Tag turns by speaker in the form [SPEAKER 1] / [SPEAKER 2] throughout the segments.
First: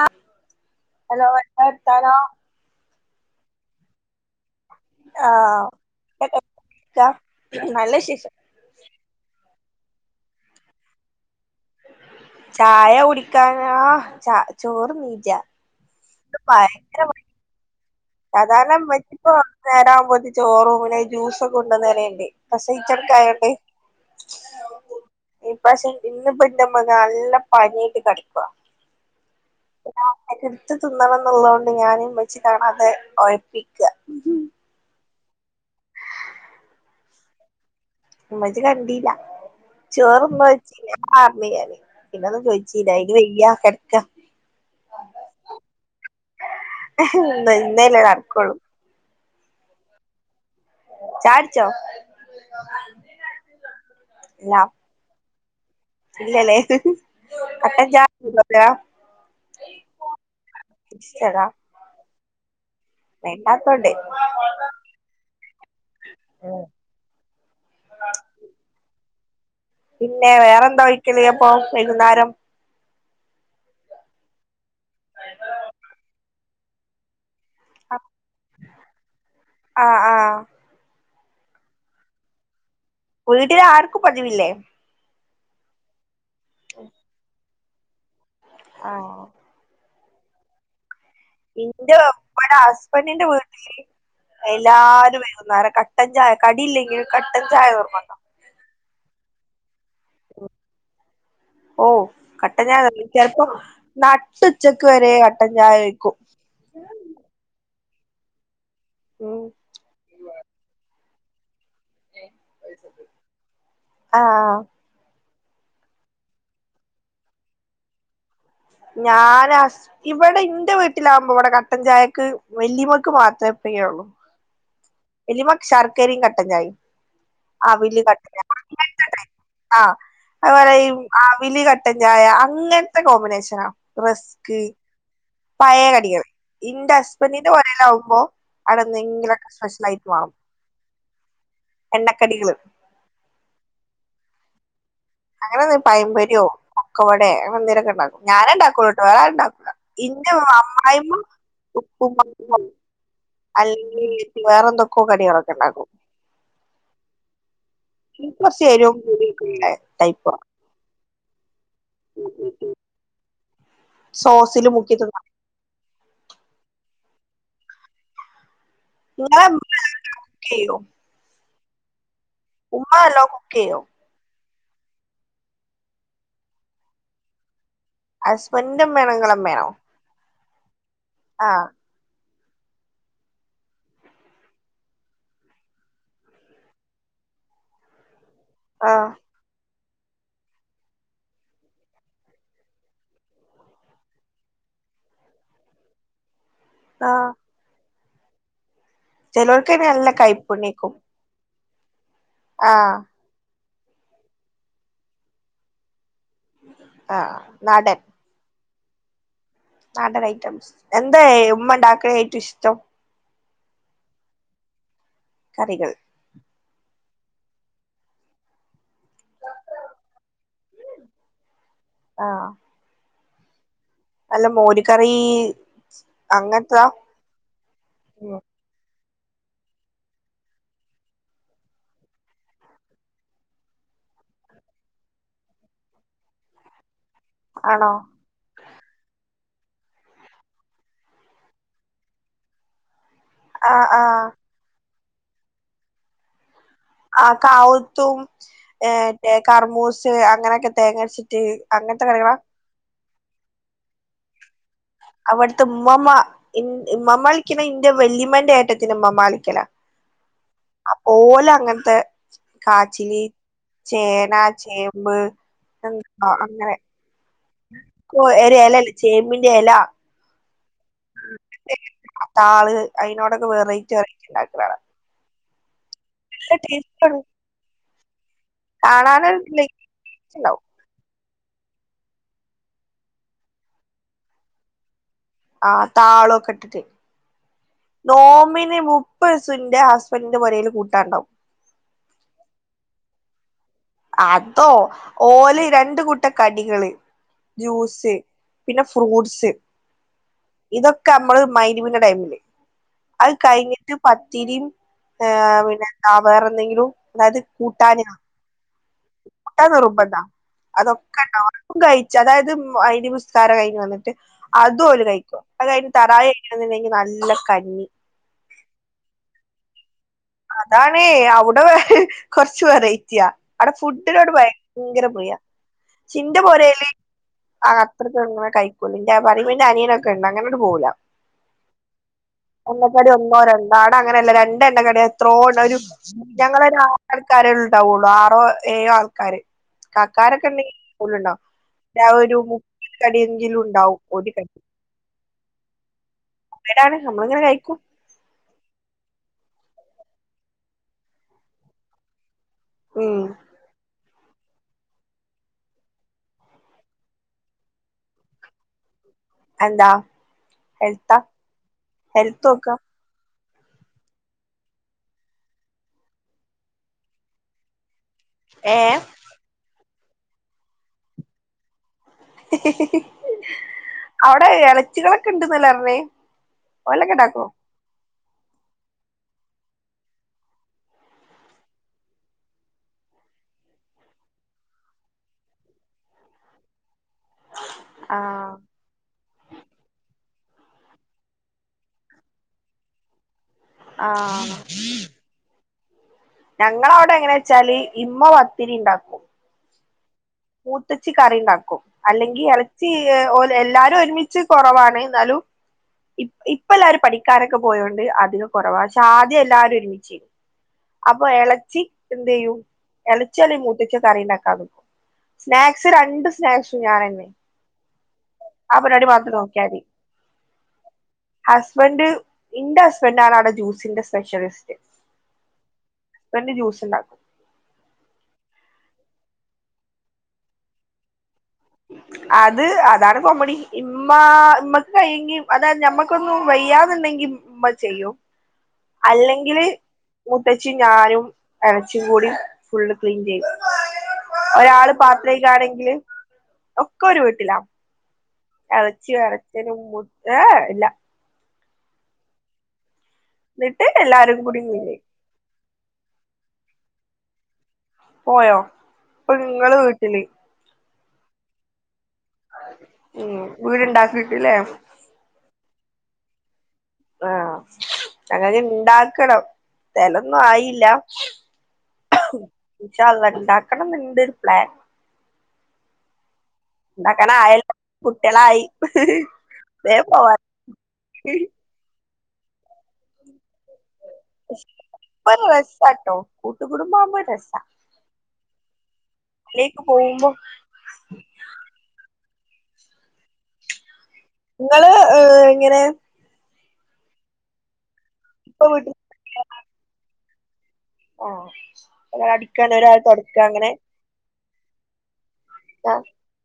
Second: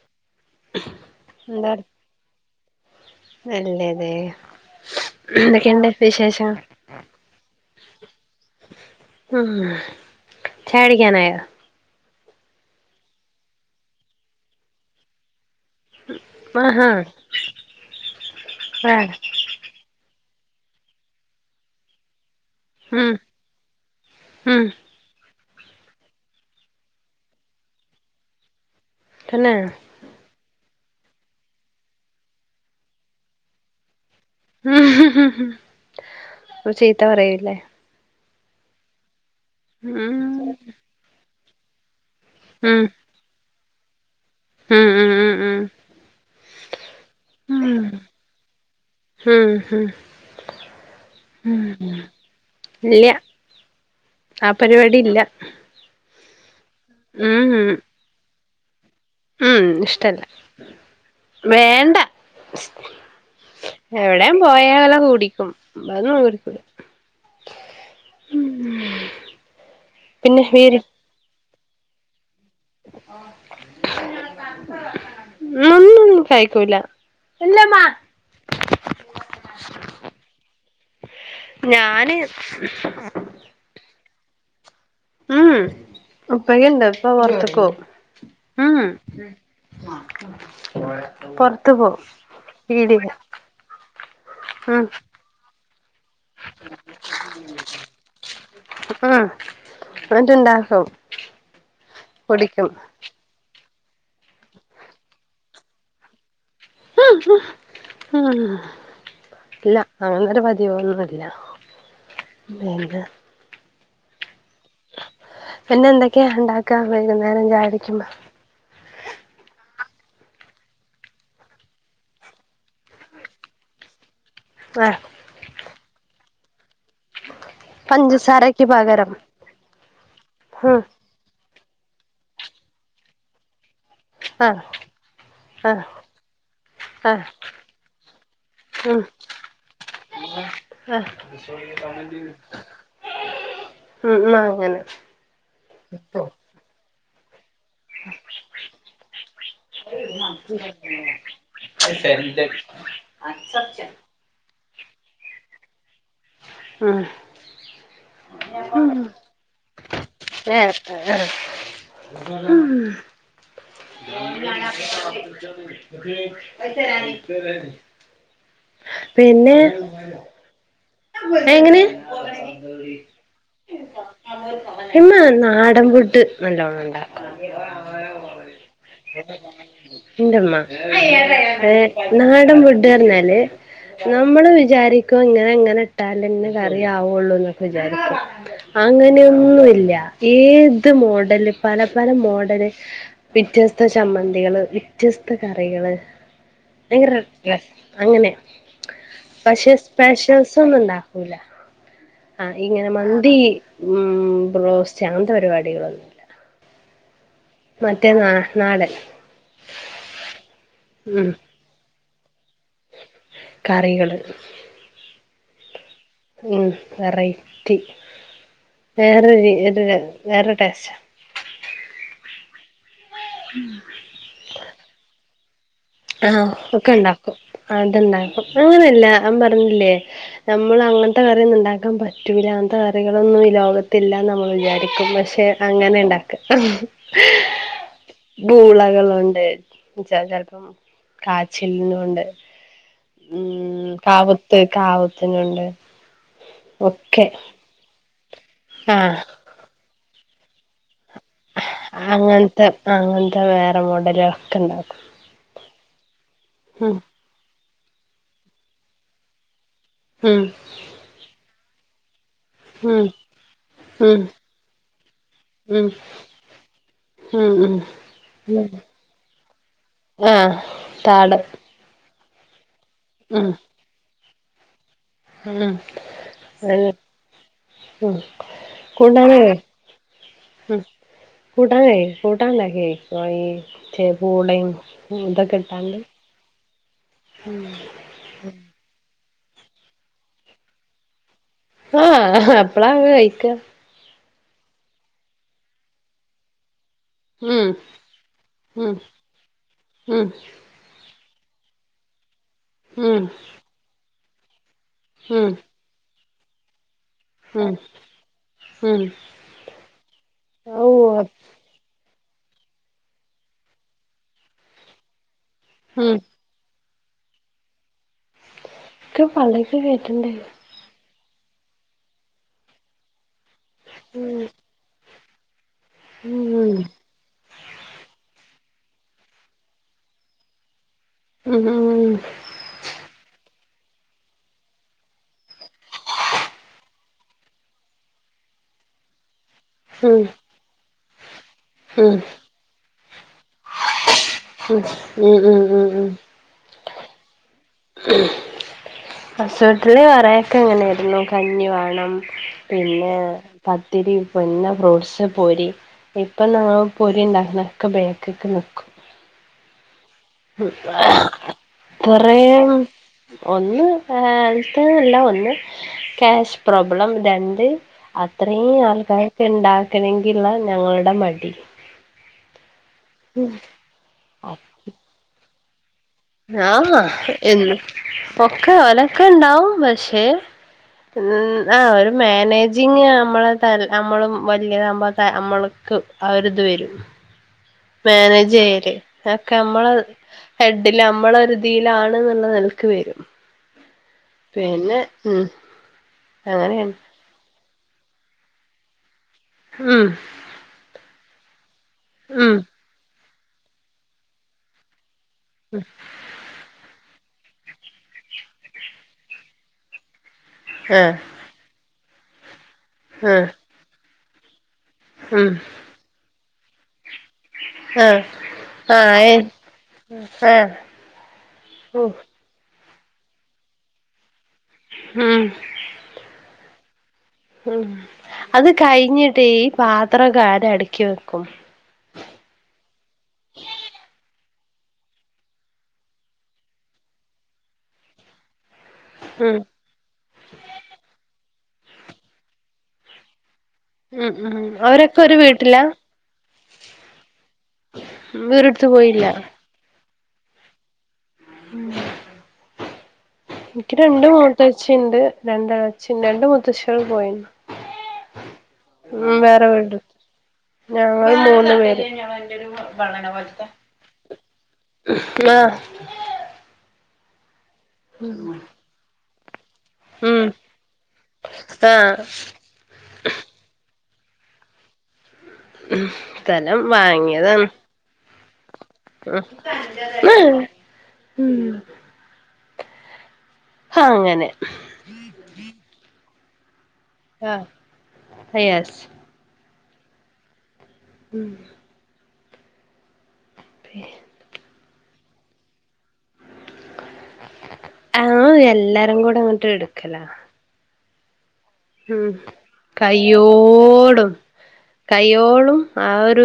[SPEAKER 1] ആ ഹലോ എന്താ [unintelligible]
[SPEAKER 2] അല്ലെതെ
[SPEAKER 1] ആഹ് നല്ല വിശേഷം
[SPEAKER 2] ഉം ചായകുടിക്കാനായോ
[SPEAKER 1] ചായ കുടിക്കാന് ആ ചോറ് [unintelligible]
[SPEAKER 2] ആഹാ
[SPEAKER 1] സാധാരണം
[SPEAKER 2] ആ
[SPEAKER 1] മറ്റിപ്പോ നേരാംപ്പൊതി ചോറും പിന്നെ ജൂസ് ഒക്കെ കൊണ്ടുവന്ന് എലയില്ലേ
[SPEAKER 2] ഉം
[SPEAKER 1] പ്രസവിച്ചുകെടക്കുവായൊണ്ട്
[SPEAKER 2] ഉം
[SPEAKER 1] ഈ പക്ഷെ ഇന്നിപ്പംഉമ്മാക്ക് നല്ല പനിയായിട്ട് കെടക്കുവ
[SPEAKER 2] പിന്നെ
[SPEAKER 1] [inaudible] തിന്നണോന്നുള്ളോണ്ട് ഞാനും ഉമ്മച്ചി കാണാതെ ഒഴപ്പിക്കാ
[SPEAKER 2] ഹിഹി ചീത്താ പറയൂല്ലേ
[SPEAKER 1] ഉമ്മച്ചി കണ്ടീല്ല
[SPEAKER 2] ഉം
[SPEAKER 1] ചോറൊന്നും വെച്ചീല [unintelligible] പിന്നൊന്നും
[SPEAKER 2] ഉം
[SPEAKER 1] ചോയിച്ചീലാ ഇത് വെയ്യ കെടക്കാ
[SPEAKER 2] ഉം ഉം ഉം
[SPEAKER 1] ഇന്ന് ഇന്നല്ലേ നടക്കുള്ളൂ
[SPEAKER 2] ഹും ഹും
[SPEAKER 1] ചാടിച്ചോ
[SPEAKER 2] ഉം ഇല്ല ആ
[SPEAKER 1] ഇല്ല
[SPEAKER 2] പരിപാടി ഇല്ല [inaudible]
[SPEAKER 1] ഇല്ലല്ലേ
[SPEAKER 2] ഉം ഉം
[SPEAKER 1] കട്ടൻ ചായ
[SPEAKER 2] ഉം ഇഷ്ടല്ല
[SPEAKER 1] ഇഷ്ടടാ
[SPEAKER 2] വേണ്ട
[SPEAKER 1] വേണ്ടാത്തോണ്ട്
[SPEAKER 2] എവിടയും പോയാല കൂടിക്കും [unintelligible] ഉം
[SPEAKER 1] പിന്നെ വേറെന്താ ഒഴിക്കല് അപ്പൊ വൈകുന്നേരം
[SPEAKER 2] ഉം ഒന്നും കഴിക്കൂല ഇല്ലമ്മ
[SPEAKER 1] അ ആഹ് ആഹ്
[SPEAKER 2] ഞാന്
[SPEAKER 1] വീട്ടില് ആർക്കും പതിവില്ലേ
[SPEAKER 2] ഉം ഉപ്പക്കിണ്ട് ഇപ്പം പൊറത്ത്ക്കോവും ഉം
[SPEAKER 1] ആഹ്
[SPEAKER 2] പൊറത്ത്
[SPEAKER 1] ഇന്റെ
[SPEAKER 2] പോവും
[SPEAKER 1] ഉമ്മാട
[SPEAKER 2] പീടിക
[SPEAKER 1] ഹസ്ബൻ്റിന്റെ വീട്ടില്
[SPEAKER 2] ഉം
[SPEAKER 1] എല്ലാരും വൈകുന്നേരം കട് കട്ടൻചായ കടിയില്ലെങ്കിലും കട്ടൻചായ നിർബന്ദാ
[SPEAKER 2] ഉം എന്നിട്ട്ണ്ടാക്കും
[SPEAKER 1] ഓ
[SPEAKER 2] കുടിക്കും
[SPEAKER 1] കട്ടൻചായ [unintelligible] നട്ട് ഉച്ചക്ക് വരെ കട്ടൻചായ കഴിക്കും ഉം
[SPEAKER 2] ഇല്ല അങ്ങനൊരു പതിവൊന്നുല്ല പിന്ത്
[SPEAKER 1] ആഹഹ്
[SPEAKER 2] പിന്നെഎന്തൊക്കെയാ ഉണ്ടാക്കാ വൈകുന്നേരംചായക്കുടിക്കുമ്പോ
[SPEAKER 1] ഞാന സ് ഇവിടെ ഇന്റെ വീട്ടിലാകുമ്പോ ഇവിടെ കട്ടൻചായക്ക് വെല്ലിമ്മക്ക് മാത്രം ഫ്രീയാണോ
[SPEAKER 2] ആഹ്
[SPEAKER 1] വല്യയുമ്മക്ക് ശർക്കരയും കട്ടചായയും അവല് കട്ടില്ല
[SPEAKER 2] പഞ്ചസാരക്ക് പകരം
[SPEAKER 1] അഹ്‌
[SPEAKER 2] ഉം
[SPEAKER 1] അത്പറയും ആവില് ക ട്ടൻചായ അങ്ങനത്തെ കോമ്പിനേഷനാറസ്ക്ക്
[SPEAKER 2] ആഹ് ആഹ്
[SPEAKER 1] പയകടിയോ ഇന്റെ
[SPEAKER 2] ആഹ്
[SPEAKER 1] ഹസ്ബൻറ്റിന്റെ കൊടെലവുമ്പോ
[SPEAKER 2] ഉം
[SPEAKER 1] അവിടെഎന്തെകിലുംഒക്കെ സ്പെഷ്യൽആയിക്ക്‌ ആവും എണ്ണക്കടികള്
[SPEAKER 2] ഉ ഉം അങ്ങനെ
[SPEAKER 1] അങ്ങനെന്ന് പയമ്പരിയോ കൊക്കവടയോ എന്ദിരൊക്കെ ഉണ്ടാക്കൂ ഞാനൻ ഉണ്ടാക്കളുട്ടോവേറെആരും ഉണ്ടാക്കൂല ഇന്റെ അമ്മായിമ്മ
[SPEAKER 2] [unintelligible]
[SPEAKER 1] അല്ലക്കി വേറെന്തൊക്കെയോ കടികളൊക്കെ ഉണ്ടാക്കും
[SPEAKER 2] ഹ്മ്
[SPEAKER 1] ഇപ്രശ്ര്ര് കുടിട്ടുള്ള
[SPEAKER 2] ഏ ഏഹ്
[SPEAKER 1] സോസില് മുക്കി തിന്നാ
[SPEAKER 2] ഉമ്മ് [unintelligible]
[SPEAKER 1] [unintelligible]
[SPEAKER 2] എങ്ങനെ
[SPEAKER 1] ഉമ്മ അല്ലോ കുക്കെയോ
[SPEAKER 2] ഇമ്മ നാടൻപുട്ട് നല്ലോണം ഇണ്ടാറിയ
[SPEAKER 1] ഹസ്ബൻഡ്ന്റെ മ്മയാണോനിങ്ങടെഅമ്മയാണോ
[SPEAKER 2] എ ന്നാൽ [unintelligible] ഫുഡ്പറഞ്ഞാല് നമ്മള് വിചാരിക്ക ഇങ്ങനെങ്ങനെ കട്ടാൽഇന്ന് കറിയവുള്ളൂ എന്നൊക്കെ വിചാരിക്കും
[SPEAKER 1] ആഹ്
[SPEAKER 2] അങ്ങനെയൊന്നുംല്ല ഏത് മോഡല് പല പല മോഡല് വ്യത്യസ്ത ചമ്മന്തികള് വ്യത്യസ്തക്കറികള് ഭയങ്കര
[SPEAKER 1] ആഹ്
[SPEAKER 2] ഇൻട്രസ്റ്റ് പക്ഷെ
[SPEAKER 1] ചെലോൽക്കയിന് നല്ല
[SPEAKER 2] സ്‌പെഷൽസ്
[SPEAKER 1] കൈപ്പുണ്യേക്കും
[SPEAKER 2] ഒന്നുംഉണ്ടാകക്കൂല ആഹ് ഇങ്ങനെ മന്തി ഉം റോസ്റ്റ്അങ്ങനെത്തെ പരിപാടികളൊന്നുല്ല
[SPEAKER 1] ആഹ നടൻ
[SPEAKER 2] മറ്റേ നാ നാടൻ
[SPEAKER 1] നാടൻ ഐറ്റംസ്
[SPEAKER 2] ഉം
[SPEAKER 1] എന്താഎഉമ്മഇണ്ടാക്ക്ക്കെഏറ്റവുഇഷ്ട്ടം
[SPEAKER 2] കറികള്
[SPEAKER 1] കറികൾ
[SPEAKER 2] ഉഹ്മ് വെറൈറ്റി വേറെൊരിത് വേറെടെസ്റ്റ്
[SPEAKER 1] ആഹ
[SPEAKER 2] ഉമ്മ്മേ ഉം
[SPEAKER 1] അല്ല മോര് കറി...
[SPEAKER 2] ആഹ
[SPEAKER 1] അങ്ങൻത്തതാ
[SPEAKER 2] ഒക്കെ ഉണ്ടാക്കും അത്ണ്ടാക്കും അങ്ങനെയല്ല ഞൻ പറഞ്ഞില്ലേ നമ്മൾ അങ്ങനത്തെ കറിയൊന്നും ഉണ്ടാക്കാൻ പറ്റൂല അങ്ങനത്തെ കറികളൊന്നും ലോകത്തില്ലാ നമ്മൾ വിചാരിക്കും പക്ഷെ അങ്ങനെഇണ്ടാക്ക
[SPEAKER 1] ആണോ
[SPEAKER 2] പൂളകളുണ്ട് ചെലപ്പം കാച്ചിൽന്നുംണ്ട് ഉം
[SPEAKER 1] ആഹ് ആഹ്
[SPEAKER 2] കാവത്ത് കാവത്തിനുണ്ട് ഒക്കെ
[SPEAKER 1] ആ കാവുത്തുംഎ
[SPEAKER 2] ആഹ്
[SPEAKER 1] തേ കർമൂസ് അങ്ങനൊക്കെ തേങ്ങച്ചിട്ട്
[SPEAKER 2] അങ്ങനത്തെ അങ്ങനത്തെ വേറെ മോടല ഒക്കെ ഇണ്ടക്കും
[SPEAKER 1] അവിടുത്തെ ഉമ്മമാ എ
[SPEAKER 2] ഉം
[SPEAKER 1] ഉമ്മാളിക്കന ഇന്റെ വെള്ളിമന്റെ ഏറ്റത്തിന് ഉമ്മമാളിക്കന
[SPEAKER 2] ഉം
[SPEAKER 1] അപ്പൊ ഓലെ അങ്ങനത്തെ
[SPEAKER 2] ഉം
[SPEAKER 1] കാച്ചിലി
[SPEAKER 2] ഉം
[SPEAKER 1] ചേന ചേമ്പ്
[SPEAKER 2] ഉം
[SPEAKER 1] എത്ത് അങ്ങനെ
[SPEAKER 2] ഉം ഉം
[SPEAKER 1] ഒരു ഇലല്ലേ ചേമ്പിന്റെ ഇല
[SPEAKER 2] ആഹ് താട്
[SPEAKER 1] താള് അതിനോടൊക്കെ വെറൈറ്റി വെറൈറ്റി ഉണ്ടാക്കും വേറെ
[SPEAKER 2] ഹല [unintelligible]
[SPEAKER 1] അ പൂ [unintelligible]
[SPEAKER 2] ഉം കൂട്ടാനേ
[SPEAKER 1] കാണാനല്ലോ
[SPEAKER 2] കൂട്ടാൻ കൂട്ടാനു ഈ ച പൂടെയും ഇതൊ
[SPEAKER 1] ആ
[SPEAKER 2] കിട്ടാണ്ട്
[SPEAKER 1] താളൊക്കെ ഇട്ടിട്ട് നോമ്പിന് മുപ്പത് ദിവസൻ്റെ ഹസ്ബൻഡിന്റെ പുരൽ കൂട്ടാനുണ്ടാവും
[SPEAKER 2] ആഹ് അപ്പളാ എല്ലാം കഴിക്ക
[SPEAKER 1] അതോ ഓല് രണ്ട് കൂട്ടം കടികള്
[SPEAKER 2] ഉം
[SPEAKER 1] ജ്യൂസ് പിന്നെ
[SPEAKER 2] ഉം
[SPEAKER 1] ഫ്രൂട്ട്സ്
[SPEAKER 2] ഉം
[SPEAKER 1] ഇതൊക്കെ നമ്മള് മഹ്‌രിബിന്റെ ടൈമില്
[SPEAKER 2] ഉം
[SPEAKER 1] അത് കഴിഞ്ഞിട്ട് പത്തിരിയും
[SPEAKER 2] ഉം
[SPEAKER 1] ഏഹ് പിന്നെന്താ വേറെ എന്തെങ്കിലും അതായത്
[SPEAKER 2] ഉം
[SPEAKER 1] കൂട്ടാനും
[SPEAKER 2] ഉം
[SPEAKER 1] കൂട്ടാൻ നിർബന്ധാ
[SPEAKER 2] ഔ
[SPEAKER 1] അതൊക്കെണ്ടായ ഴ അതായത് മഹ്‌രിബ് നിസ്‌കാരം കഴിഞ്ഞ് വന്നിട്ട് അതും ഓര് കഴിക്കും അത് കഴിഞ്ഞ്
[SPEAKER 2] ഉം
[SPEAKER 1] തറാവി നിസ്‌കാരം കഴിഞ്ഞ് വന്നിട്ട് നല്ല കഞ്ഞി
[SPEAKER 2] ഇക്കെ പള്ളക്ക് കേറ്റണ്ടേ
[SPEAKER 1] അഹ് അവിടെ വെ കുറച്ച് വെറൈറ്റിയ അവിടെ ഫുഡിനോട്
[SPEAKER 2] ഉം
[SPEAKER 1] ഭയങ്കര പ്രിയ ൻ്റെ
[SPEAKER 2] ഉം
[SPEAKER 1] പെരയില് ആഹ് അത്ര ഒന്നും കഴിക്കൂല ന്റെ അനിയനൊക്കെ ഉണ്ട് അങ്ങന ങ്ങോട്ട് പോവൂല
[SPEAKER 2] ഉം ഉം ഉം
[SPEAKER 1] എണ്ണക്കടി ഒന്നോ രണ്ടോ അവിട അങ്ങനെല്ല രണ്ട് എണ്ണക്കടി എത്രോ ഒരു ഞങ്ങളൊരു ആറ് ആൾക്കാരെ ഉണ്ടാവുള്ളൂ ആറോ ഏഴോ ആൾക്കാര്
[SPEAKER 2] ഉം ഉം
[SPEAKER 1] കക്കാരൊക്കെ ഉണ്ടെങ്കും ലുണ്ടോ
[SPEAKER 2] ഉം
[SPEAKER 1] ഒരു മുപ്പതു കടി എങ്കിലും ഉണ്ടാവും ഒരു കടി
[SPEAKER 2] ഉം ഉം ഉം
[SPEAKER 1] അതാണ് നമ്മള് എങ്ങനെ കഴിക്കും
[SPEAKER 2] ഹസ് വീട്ടിലെ കുറയൊക്കെ എങ്ങനെയായിരുന്നു കഞ്ഞി വേണം പിന്നെ
[SPEAKER 1] ഉം
[SPEAKER 2] പത്തിരിയും പിന്നെ ഫ്രൂട്ട്സ് പൊരി ഇപ്പ ഞാൻ പൊരിണ്ടാക്കുന്നക്കെ ബാക്കിക്ക് നിക്കും
[SPEAKER 1] എന്താ ഹെൽത്താ
[SPEAKER 2] കൊറേ
[SPEAKER 1] ഹെൽത്ത് നോക്ക
[SPEAKER 2] ഒന്ന്ത്തന്നല്ല ഒന്ന് ക്യാഷ് പ്രോബ്ലം രണ്ട്
[SPEAKER 1] ഏ
[SPEAKER 2] അത്രയും ആൾക്കാരൊക്കെ ഉണ്ടാക്കണമെങ്കില് ഞങ്ങളുടെ മടി
[SPEAKER 1] അവിടെ ഇളച്ചികളൊക്കെ ഉണ്ടന്നല്ലെപറഞ്ഞേ
[SPEAKER 2] ആഹ് എ ഒക്കെ ഓലൊക്കെ ഇണ്ടാവും പക്ഷേ ഉം ആ ഒരു മാനേജിങ് നമ്മള ത നമ്മളും വലിയത നമ്മള് അവരുത് വരും മാനേജ്
[SPEAKER 1] ആഹ്
[SPEAKER 2] ചെയ്യല് അക്കെ നമ്മള് ഹെഡില് നമ്മള ഒരുതിയിലാണ് എന്നുള്ള എനക്ക് വരും പിന്നെ ഉം അങ്ങനെയാണ്
[SPEAKER 1] ഞങ്ങവിടെ എങ്ങനെ വെച്ചാല് ഇമ്മ പത്തിരി ഉണ്ടാക്കും
[SPEAKER 2] ഉം
[SPEAKER 1] മൂത്തച്ചി കറിണ്ടാക്കും അല്ലെങ്കിൽ
[SPEAKER 2] ഉം
[SPEAKER 1] ഇറച്ചി ഓ എല്ലാരും ഒരുമിച്ച് കുറവാണ് എന്നാലും ഇപ്പ എല്ലാരും പഠിക്ക കിക്കാരൊക്കെ പോയോണ്ട് അതിന് കൊറവാ പക്ഷെ ആദ്യം എല്ലാരും ഒരുമിച്ച്തു
[SPEAKER 2] ആഹ്
[SPEAKER 1] അപ്പൊ ഇളച്ചി എന്ത് ചെയ്യും എളിച്ചി
[SPEAKER 2] ആഹ്
[SPEAKER 1] അല്ലേൽ മൂത്തിച്ചി കറി ഉണ്ടാക്കാൻ നിക്കും സ്നാക്സ് രണ്ട് ുഞൻെ [unintelligible]
[SPEAKER 2] ആഹ ആഹ ആഹ
[SPEAKER 1] ഹസ്ബഡ് ൻ്റെ ഇപ്പെന്നെ ആണ് അയുടെ ജ്യൂസിന്റെ സ്പെഷ്യലിസ്റ്റ്.
[SPEAKER 2] ഉം
[SPEAKER 1] ഇപ്പെന്നെ ജ്യൂസ് ഇണ്ടാക്കാ
[SPEAKER 2] ഉം അത് കഴിഞ്ഞിട്ട് ഈ പാത്രം ഒക്കെ ആര് അട്ക്കി വെക്കും
[SPEAKER 1] അത് അതാണ് കോമെഡി ഇമ്മാ ഇമ്മെക്ക് കഴിയെങ്കി അതായെത് ഞമ്മക്കൊന്നും വയ്യാന്ന് ഇണ്ടെങ്കി ഇമ്മ ചെയ്യും
[SPEAKER 2] ഉം
[SPEAKER 1] അല്ലെങ്കിൽ മുത്തെച്ചിം ഞാനും എളെച്ചിം കൂടിം ഫുള്ള് ക്ലീൻ ചെയ്യും
[SPEAKER 2] ഉം ഉം
[SPEAKER 1] ഒരാള്
[SPEAKER 2] അവരൊക്കെ
[SPEAKER 1] പാത്രം
[SPEAKER 2] ഒരു വീട്ടിലാ
[SPEAKER 1] കെഴ്ക്കാണെങ്കിൽ ഒക്കെ ഒര് വീട്ട്ലാ
[SPEAKER 2] വേറെടുത്ത്
[SPEAKER 1] എളച്ചി
[SPEAKER 2] പോയില്ല
[SPEAKER 1] വെരച്ചലും മുട്ടാ ഏഹ് ഇല്ല
[SPEAKER 2] ഉം
[SPEAKER 1] എന്നിട്ട്
[SPEAKER 2] എനിക്ക് രണ്ട്
[SPEAKER 1] എല്ലാരും കൂടി ക്ലീൻ
[SPEAKER 2] മൂത്തച്ചി
[SPEAKER 1] ചെയ്യും
[SPEAKER 2] ഇണ്ട് രണ്ട് എളച്ചിണ്ട് രണ്ട് മുത്തചാള് പോയിണ്
[SPEAKER 1] പോയോ ഇപ്പൊ
[SPEAKER 2] ഉം വേറെ
[SPEAKER 1] ഇങ്ങള്
[SPEAKER 2] വീട്
[SPEAKER 1] വീട്ട്ല്?
[SPEAKER 2] ഞങ്ങള് മൂന്ന് പേര്
[SPEAKER 1] ഉം വീടുണ്ടാക്കിട്ടില്ലേ
[SPEAKER 2] ആഹ്
[SPEAKER 1] ആഹ് ഞങ്ങക്ക് ഇണ്ടാക്കണം സ്ഥലൊന്നും
[SPEAKER 2] ഉം
[SPEAKER 1] ആയില്ല.
[SPEAKER 2] ആഹ്
[SPEAKER 1] ഇന്ഷാ അല്ലാഹ് ഇണ്ടാക്കണം ഇന്ന്ണ്ട് പ്ലാൻ
[SPEAKER 2] ഉം സ്ഥലം വാങ്ങിയതാണ്
[SPEAKER 1] ഇണ്ടാക്കാനായല്ലോ കുട്ട്യാളായി വേം പോവാന്
[SPEAKER 2] ഉം ഉം അങ്ങനെ
[SPEAKER 1] [unintelligible] കൂട്ടും
[SPEAKER 2] ആഹ് [unintelligible]
[SPEAKER 1] പോവുമ്പം
[SPEAKER 2] ഉം ബേം
[SPEAKER 1] ഇങ്ങള് എങ്ങനെ
[SPEAKER 2] ആഹ്
[SPEAKER 1] ഇപ്പൊ വീട്ടിൽ
[SPEAKER 2] എല്ലാരും കൂടെ അങ്ങട്ട് ഇട്ക്കലാ
[SPEAKER 1] ആഹ് ഒരാള് അടിക്ണങ്കി ഒരാള് തോട്ക്കാ അങ്ങനെ
[SPEAKER 2] കയ്യോടും കയ്യോളും ആഹ് ഒരു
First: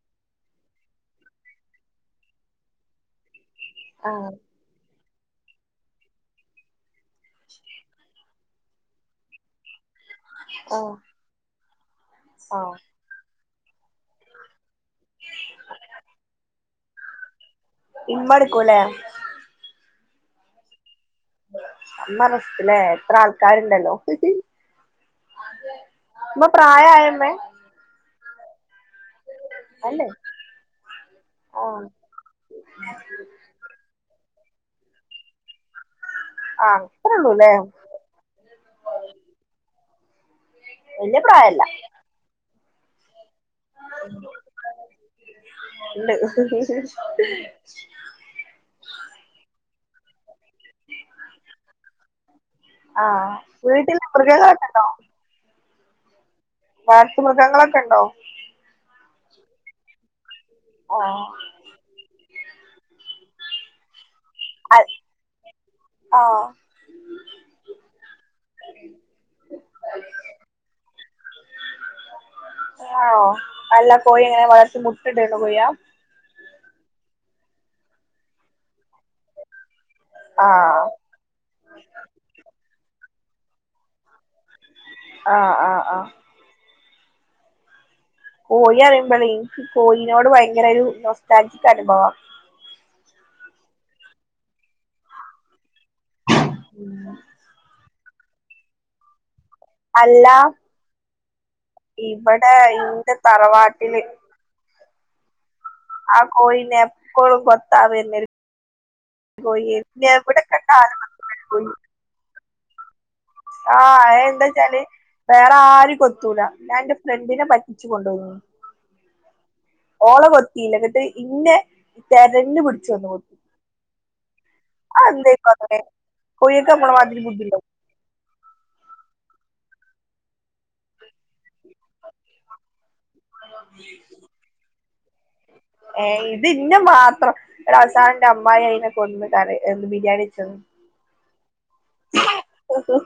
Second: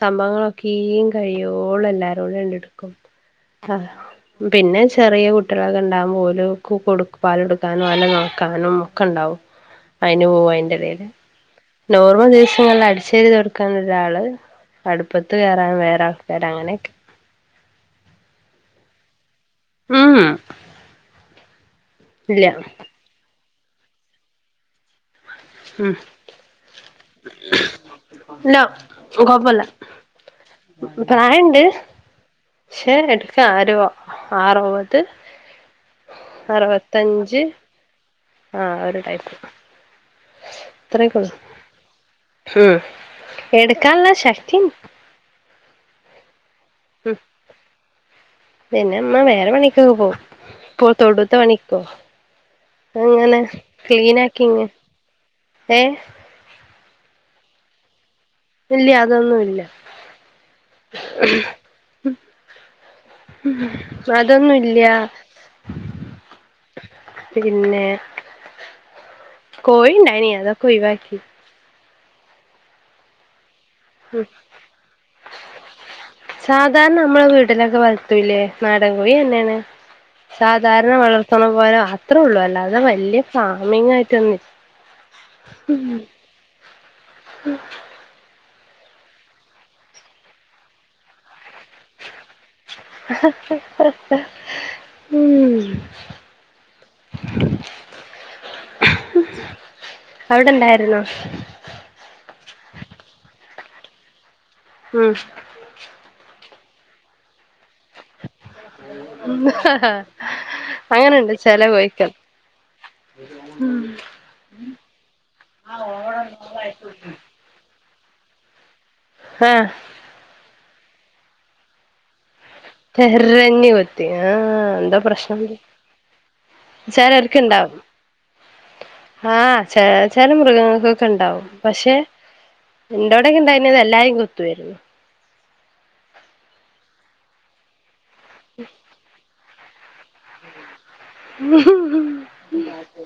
[SPEAKER 2] സംഭവങ്ങളൊക്കിം കയോളും എല്ലാരോടിം അണ്ട് ഇട്ക്കും അഹ്
[SPEAKER 1] ആഹ്
[SPEAKER 2] പിന്നെയ്ച്ചാ ചെറിയ കുട്ടികളൊക്കെ ഉണ്ടാവുമ്പോ ഓല്ക്ക് കോട് പാല് കൊടുക്കാനും ഓലെ നോക്കാനും ഒക്കെ ഇണ്ടാവും അയ്ന് പോവും അയ്ന്റെ
[SPEAKER 1] ആഹ്
[SPEAKER 2] എടില് നോർമൽ
[SPEAKER 1] ആഹ്
[SPEAKER 2] ദിവസങ്ങളിൽ അടിചെരി തര് ക്കാന് ഒരാള് അട്പ്പത്ത് വേറാ വേറാൾക്കാര് അങ്ങനെക്കെ
[SPEAKER 1] ഇമ്മള്ടുക്കലെ
[SPEAKER 2] ആഹ്
[SPEAKER 1] അമ്മ റെസറ്റ് ഇല്ലേ എത്ര ആൾക്കാരുണ്ടല്ലോ
[SPEAKER 2] ഉം
[SPEAKER 1] അമ്മ പ്രായയമ്മേ
[SPEAKER 2] നോ കൊഴപ്പമില്ല
[SPEAKER 1] അല്ലേ
[SPEAKER 2] പ്രായുണ്ട്
[SPEAKER 1] ആഹ്
[SPEAKER 2] പക്ഷെ എടു [unintelligible] ക്ക ആരു അറുപത്
[SPEAKER 1] ആഹ് അത്രേ
[SPEAKER 2] അറുപത്തഞ്ച്
[SPEAKER 1] ഉള്ളൂല്ലേ
[SPEAKER 2] ആഹ് ഒരു ടൈപ്പ് അത്രയൊക്കെ
[SPEAKER 1] എന്റെ
[SPEAKER 2] ഉള്ളൂ
[SPEAKER 1] പ്രായല്ല
[SPEAKER 2] ഉം എടുക്കാനുള്ളല്ല ശക്തിയും -
[SPEAKER 1] [unintelligible]
[SPEAKER 2] ഉം പിന്നെ അമ്മ വേറെ പണി പോ പോ തൊടുത്ത പണിക്കോ
[SPEAKER 1] ആ
[SPEAKER 2] അങ്ങനെ
[SPEAKER 1] വീട്ടില്
[SPEAKER 2] ക്ലീൻ ആക്കി ഇങ്
[SPEAKER 1] മൃഗങ്ങളൊക്കെ ഉണ്ടോ
[SPEAKER 2] ഏ
[SPEAKER 1] വളർത്തു മൃഗങ്ങളൊക്കെയുണ്ടോ
[SPEAKER 2] ഇല്യ അതൊന്നുയില്ല
[SPEAKER 1] ആ
[SPEAKER 2] അതൊന്നും ഇല്യ
[SPEAKER 1] ആ
[SPEAKER 2] പിന്നെ കോഴി ഉണ്ടായിനെ അതൊക്കെ ഒഴിവാക്കി
[SPEAKER 1] ആ അല്ല കോഴ
[SPEAKER 2] ഉം
[SPEAKER 1] ഇങ്ങനെ വളർച്ച മുട്ടിട്ടു കൊയ്യ
[SPEAKER 2] സാധാരണ നമ്മളെ വീട്ടിലൊക്കെ വളർത്തൂല്ലേ നാടൻ കോഴി തന്നെയാണ്
[SPEAKER 1] ആ
[SPEAKER 2] സാധാരണ വളർത്തണ പോലെ അത്രേ ഉള്ളൂ അല്ലാതെ വലിയ ഫാമിംഗ ആയിട്ട് ഒന്നുല്ല
[SPEAKER 1] ആ ആ ആ
[SPEAKER 2] ഉം
[SPEAKER 1] കോഴി അറിയുമ്പോല്ലേ എനിക്ക് ബി കോഴനോട് ഭയങ്കര ഒരു നൊസ്റ്റാജിക്ക് അനുഭവം
[SPEAKER 2] ഉം
[SPEAKER 1] [inaudible] അല്ല
[SPEAKER 2] അവിടെണ്ടായിരുന്നു
[SPEAKER 1] ഇവിടെ ഇന്റെ തറവാട്ടില്
[SPEAKER 2] ഉം
[SPEAKER 1] ആ കോയി എപ്പോഴും കൊ ത്താൻ വരുന്ന ഒരു കോഴി
[SPEAKER 2] ആഹ്
[SPEAKER 1] ആയിരുന്നു എവിടെ കണ്ടാലും
[SPEAKER 2] അങ്ങനെണ്ട് ചെല
[SPEAKER 1] [unintelligible]
[SPEAKER 2] കോഴിക്കൾ
[SPEAKER 1] ആ എന്താ വച്ചാല് വേറെ ആരും കൊത്തൂല ഞാൻ എന്റെ ഫ്രണ്ടിനെ പറ്റി ച്ചു കൊണ്ട് പോയി
[SPEAKER 2] ആഹ്
[SPEAKER 1] ഓള കൊത്തില്ല എന്നിട്ട് ഇന്നേ
[SPEAKER 2] തെരഞ്ഞു കൊത്തി ആ എന്തോ
[SPEAKER 1] അതെന്തേക്കും
[SPEAKER 2] പ്രശ്നണ്ട്
[SPEAKER 1] അങ്ങനെ കോഴിയൊക്കെ നമ്മളെ
[SPEAKER 2] വിചാരം
[SPEAKER 1] മാതിരി
[SPEAKER 2] എനിക്ക്
[SPEAKER 1] ബുദ്ധിയില്ല
[SPEAKER 2] ഇണ്ടാവും ആ ച ചില മൃഗങ്ങൾക്കൊക്കെ ഉണ്ടാവും പക്ഷെ എന്റെോടെക്കെ ഇണ്ടായിത് എല്ലാരെ കൊത്തുവാരുന്നു
[SPEAKER 1] ഏ ഇത് ഇന്നെ മാത്രം അവസാനന്റെ അമ്മായി അതിനെ കൊന്ന് കറി ന്ന് ബിരിയാണി വച്ച്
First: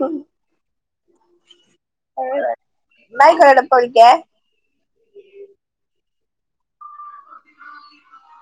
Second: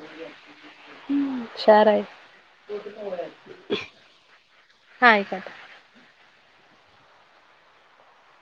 [SPEAKER 1] തന്നു
[SPEAKER 2] ഉഷാറായി
[SPEAKER 1] ന്നാ ആയിക്കോട്ടെ ട്ടോ പ്പ വിളിക്കേ
[SPEAKER 2] ആയിക്കോട്ടെ
[SPEAKER 1] [inaudible]